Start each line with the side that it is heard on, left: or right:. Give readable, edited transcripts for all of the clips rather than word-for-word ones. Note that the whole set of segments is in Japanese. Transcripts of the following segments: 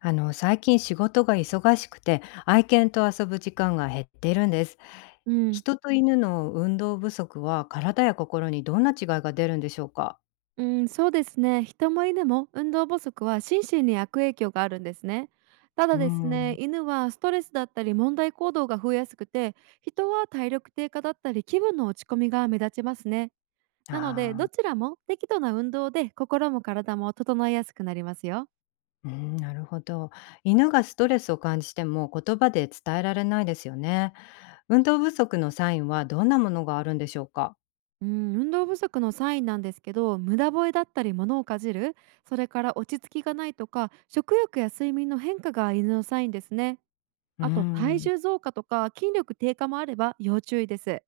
left: 最近仕事が忙しくて、愛犬と遊ぶ時間が減っているんです。
right: うん、
left: 人と犬の運動不足は体や心にどんな違いが出るんでしょうか？
right: うん、そうですね。人も犬も運動不足は心身に悪影響があるんですね。ただ
left: う
right: ですね、
left: ん。
right: 犬はストレスだったり問題行動が増えやすくて、人は体力低下だったり気分の落ち込みが目立ちますね。なので、
left: あ
right: ど
left: あ、
right: ちらも適度な運動で心も体も整えやすくなりますよ。
left: うん、なるほど。犬がストレスを感じても言葉で伝えられないですよね。運動不足のサインはどんなものがあるんでしょうか？
right: うん、運動不足のサインなんですけど、無駄吠えだったり物をかじる、それから落ち着きがないとか、食欲や睡眠の変化が犬のサインですね。
left: う
right: あと体
left: ん。
right: 重増加とか筋力低下もあれば要注意です。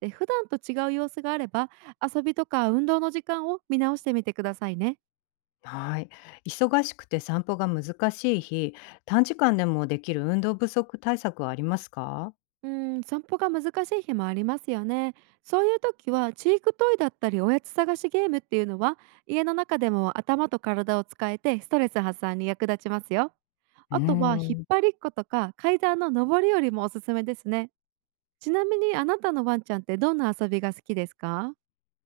right: で、普段と違う様子があれば遊びとか運動の時間を見直してみてくださいね。
left: はい。忙しくて散歩が難しい日、短時間でもできる運動不足対策はありますか？
right: うん、散歩が難しい日もありますよね。そういう時はチークトイだったりおやつ探しゲームっていうのは家の中でも頭と体を使えてストレス発散に役立ちますよ。
left: う
right: あとは引っ
left: ん。
right: 張りっことか階段の上りよりもおすすめですね。ちなみに、あなたのワンちゃんってどんな遊びが好きですか？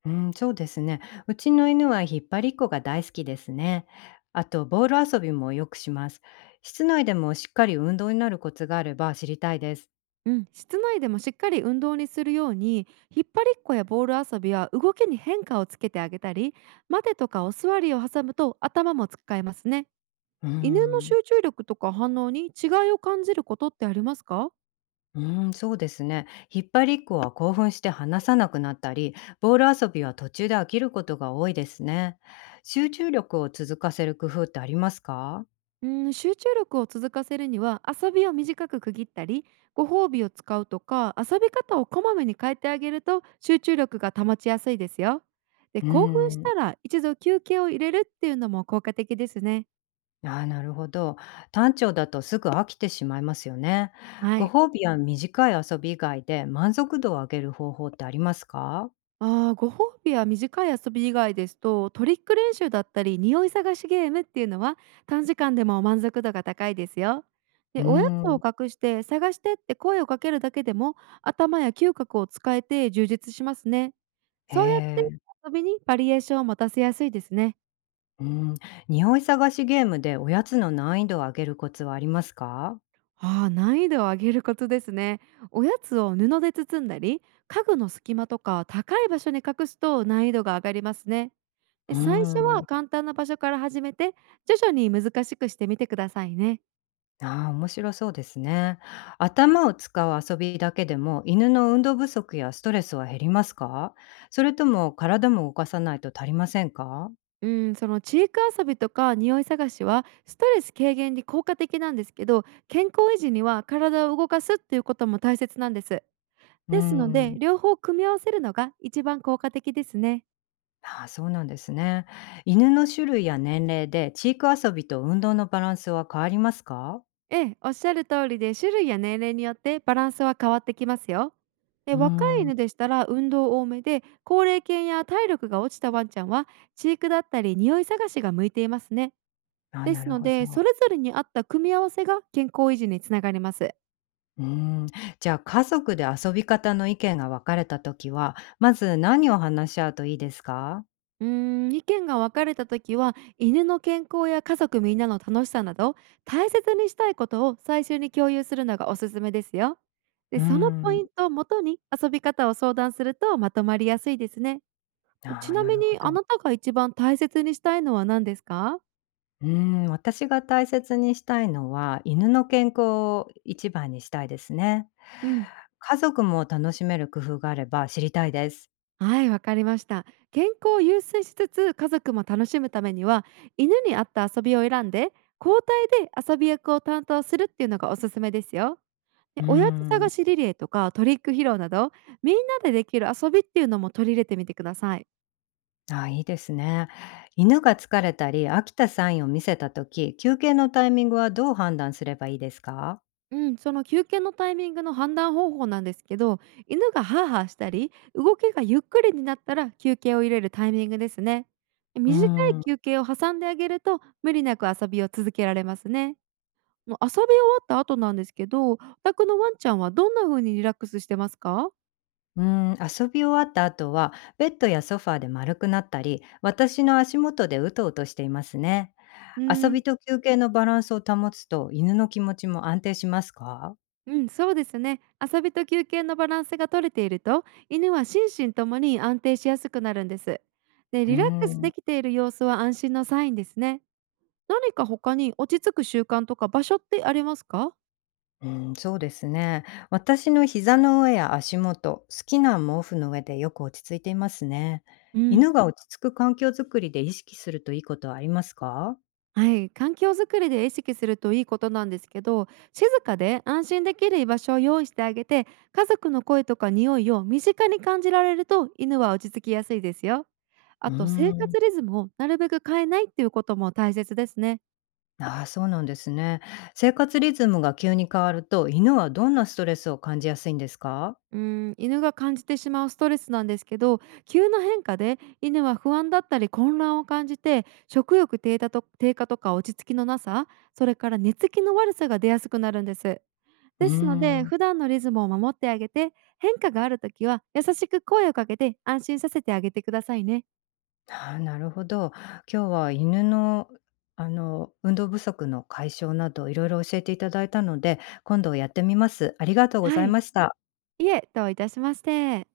left: うん、そうですね。うちの犬は引っ張りっこが大好きですね。あと、ボール遊びもよくします。室内でもしっかり運動になるコツがあれば知りたいです。
right: うん、室内でもしっかり運動にするように引っ張りっこやボール遊びは動きに変化をつけてあげたり、待てとかお座りを挟むと頭も使えますね。
left: うー
right: 犬の
left: ん。
right: 集中力とか反応に違いを感じることってありますか？
left: うーん、そうですね。引っ張りっこは興奮して離さなくなったり、ボール遊びは途中で飽きることが多いですね。集中力を続かせる工夫ってありますか？
right: うん、集中力を続かせるには遊びを短く区切ったり、ご褒美を使うとか遊び方をこまめに変えてあげると集中力が保ちやすいですよ。で、
left: うー
right: 興奮し
left: ん。
right: たら一度休憩を入れるっていうのも効果的ですね。
left: ああ、なるほど。単調だとすぐ飽きてしまいますよね。
right: は
left: ご
right: い。
left: 褒美や短い遊び以外で満足度を上げる方法ってありますか？
right: ああ、ご褒美や短い遊び以外ですとトリック練習だったり匂い探しゲームっていうのは短時間でも満足度が高いですよ。
left: う
right: で、
left: ー
right: おやつ
left: ん。
right: を隠して探してって声をかけるだけでも頭や嗅覚を使えて充実しますね。
left: へ
right: そうやって
left: え。
right: 遊びにバリエーションを持たせやすいですね。
left: うーん。匂い探しゲームでおやつの難易度を上げるコツはありますか？
right: ああ、難易度を上げることですね。おやつを布で包んだり家具の隙間とか高い場所に隠すと難易度が上がりますね。
left: う
right: で、
left: ー
right: 最初は
left: ん。
right: 簡単な場所から始めて、徐々に難しくしてみてくださいね。
left: ああ、面白そうですね。頭を使う遊びだけでも犬の運動不足やストレスは減りますか？それとも体も動かさないと足りませんか？
right: うん、その地域遊びとか匂い探しはストレス軽減に効果的なんですけど、健康維持には体を動かすっていうことも大切なんです。
left: うー
right: ですの
left: ん。
right: で、両方組み合わせるのが一番効果的ですね。
left: ああ、そうなんですね。犬の種類や年齢で、地域遊びと運動のバランスは変わりますか？
right: ええ、おっしゃる通りで種類や年齢によってバランスは変わってきますよ。で、
left: うー
right: 若い
left: ん、
right: 犬でしたら運動多めで、高齢犬や体力が落ちたワンちゃんは飼育だったり匂い探しが向いていますね。
left: あ、
right: で
left: な
right: す
left: る
right: の
left: ほ
right: で、そ
left: ど。
right: れぞれに合った組み合わせが健康維持につながります。
left: うーん。じゃあ、家族で遊び方の意見が分かれたときは、まず何を話し合うといいですか？
right: うーん、意見が分かれた時は、犬の健康や家族みんなの楽しさなど、大切にしたいことを最終に共有するのがおすすめですよ。
left: う
right: で、
left: ー
right: そのポイ
left: ん、
right: ントをもとに遊び方を相談するとまとまりやすいですね。
left: あ
right: ち
left: あ、
right: な
left: な
right: み
left: るほ
right: に、あ
left: ど。
right: なたが一番大切にしたいのは何ですか？
left: うーん、私が大切にしたいのは、犬の健康を一番にしたいですね。
right: うん。
left: 家族も楽しめる工夫があれば知りたいです。
right: はい、わかりました。健康を優先しつつ家族も楽しむためには犬に合った遊びを選んで交代で遊び役を担当するっていうのがおすすめですよ。
left: う
right: で、
left: ー
right: おやつ
left: ん。
right: 探しリレーとかトリック披露などみんなでできる遊びっていうのも取り入れてみてください。
left: ああ、いいですね。犬が疲れたり、飽きたサインを見せた時、休憩のタイミングはどう判断すればいいですか？
right: うん、その休憩のタイミングの判断方法なんですけど、犬がハーハーしたり動きがゆっくりになったら休憩を入れるタイミングですね。
left: うー
right: 短い
left: ん。
right: 休憩を挟んであげると無理なく遊びを続けられますね。も遊び終わった後なんですけど、お宅のワンちゃんはどんな風にリラックスしてますか？
left: うーん、遊び終わった後は、ベッドやソファーで丸くなったり、私の足元でうとうとしていますね。
right: うー
left: 遊
right: ん、
left: びと休憩のバランスを保つと、犬の気持ちも安定しますか？
right: うん、そうですね。遊びと休憩のバランスが取れていると、犬は心身ともに安定しやすくなるんです。で、
left: うー
right: リラックス
left: ん。
right: できている様子は安心のサインですね。何か他に落ち着く習慣とか場所ってありますか？
left: うん、そうですね。私の膝の上や足元、好きな毛布の上でよく落ち着いていますね。
right: うん。
left: 犬が落ち着く環境づくりで意識するといいことはありますか？
right: はい、環境づくりで意識するといいことなんですけど、静かで安心できる居場所を用意してあげて、家族の声とか匂いを身近に感じられると犬は落ち着きやすいですよ。あ
left: う
right: と、
left: ー
right: 生活
left: ん。
right: リズムをなるべく変えないっていうことも大切ですね。
left: ああ、そうなんですね。生活リズムが急に変わると、犬はどんなストレスを感じやすいんですか？
right: うん、犬が感じてしまうストレスなんですけど、急な変化で犬は不安だったり混乱を感じて食欲低下とか落ち着きのなさ、それから寝つきの悪さが出やすくなるんです。
left: うー
right: ですので、
left: ん。
right: 普段のリズムを守ってあげて、変化があるときは優しく声をかけて安心させてあげてくださいね。
left: ああ、なるほど。今日は犬の運動不足の解消などいろいろ教えていただいたので、今度やってみます。ありがとうご
right: は
left: ざい
right: い、
left: ました。
right: いえ、どういたしまして。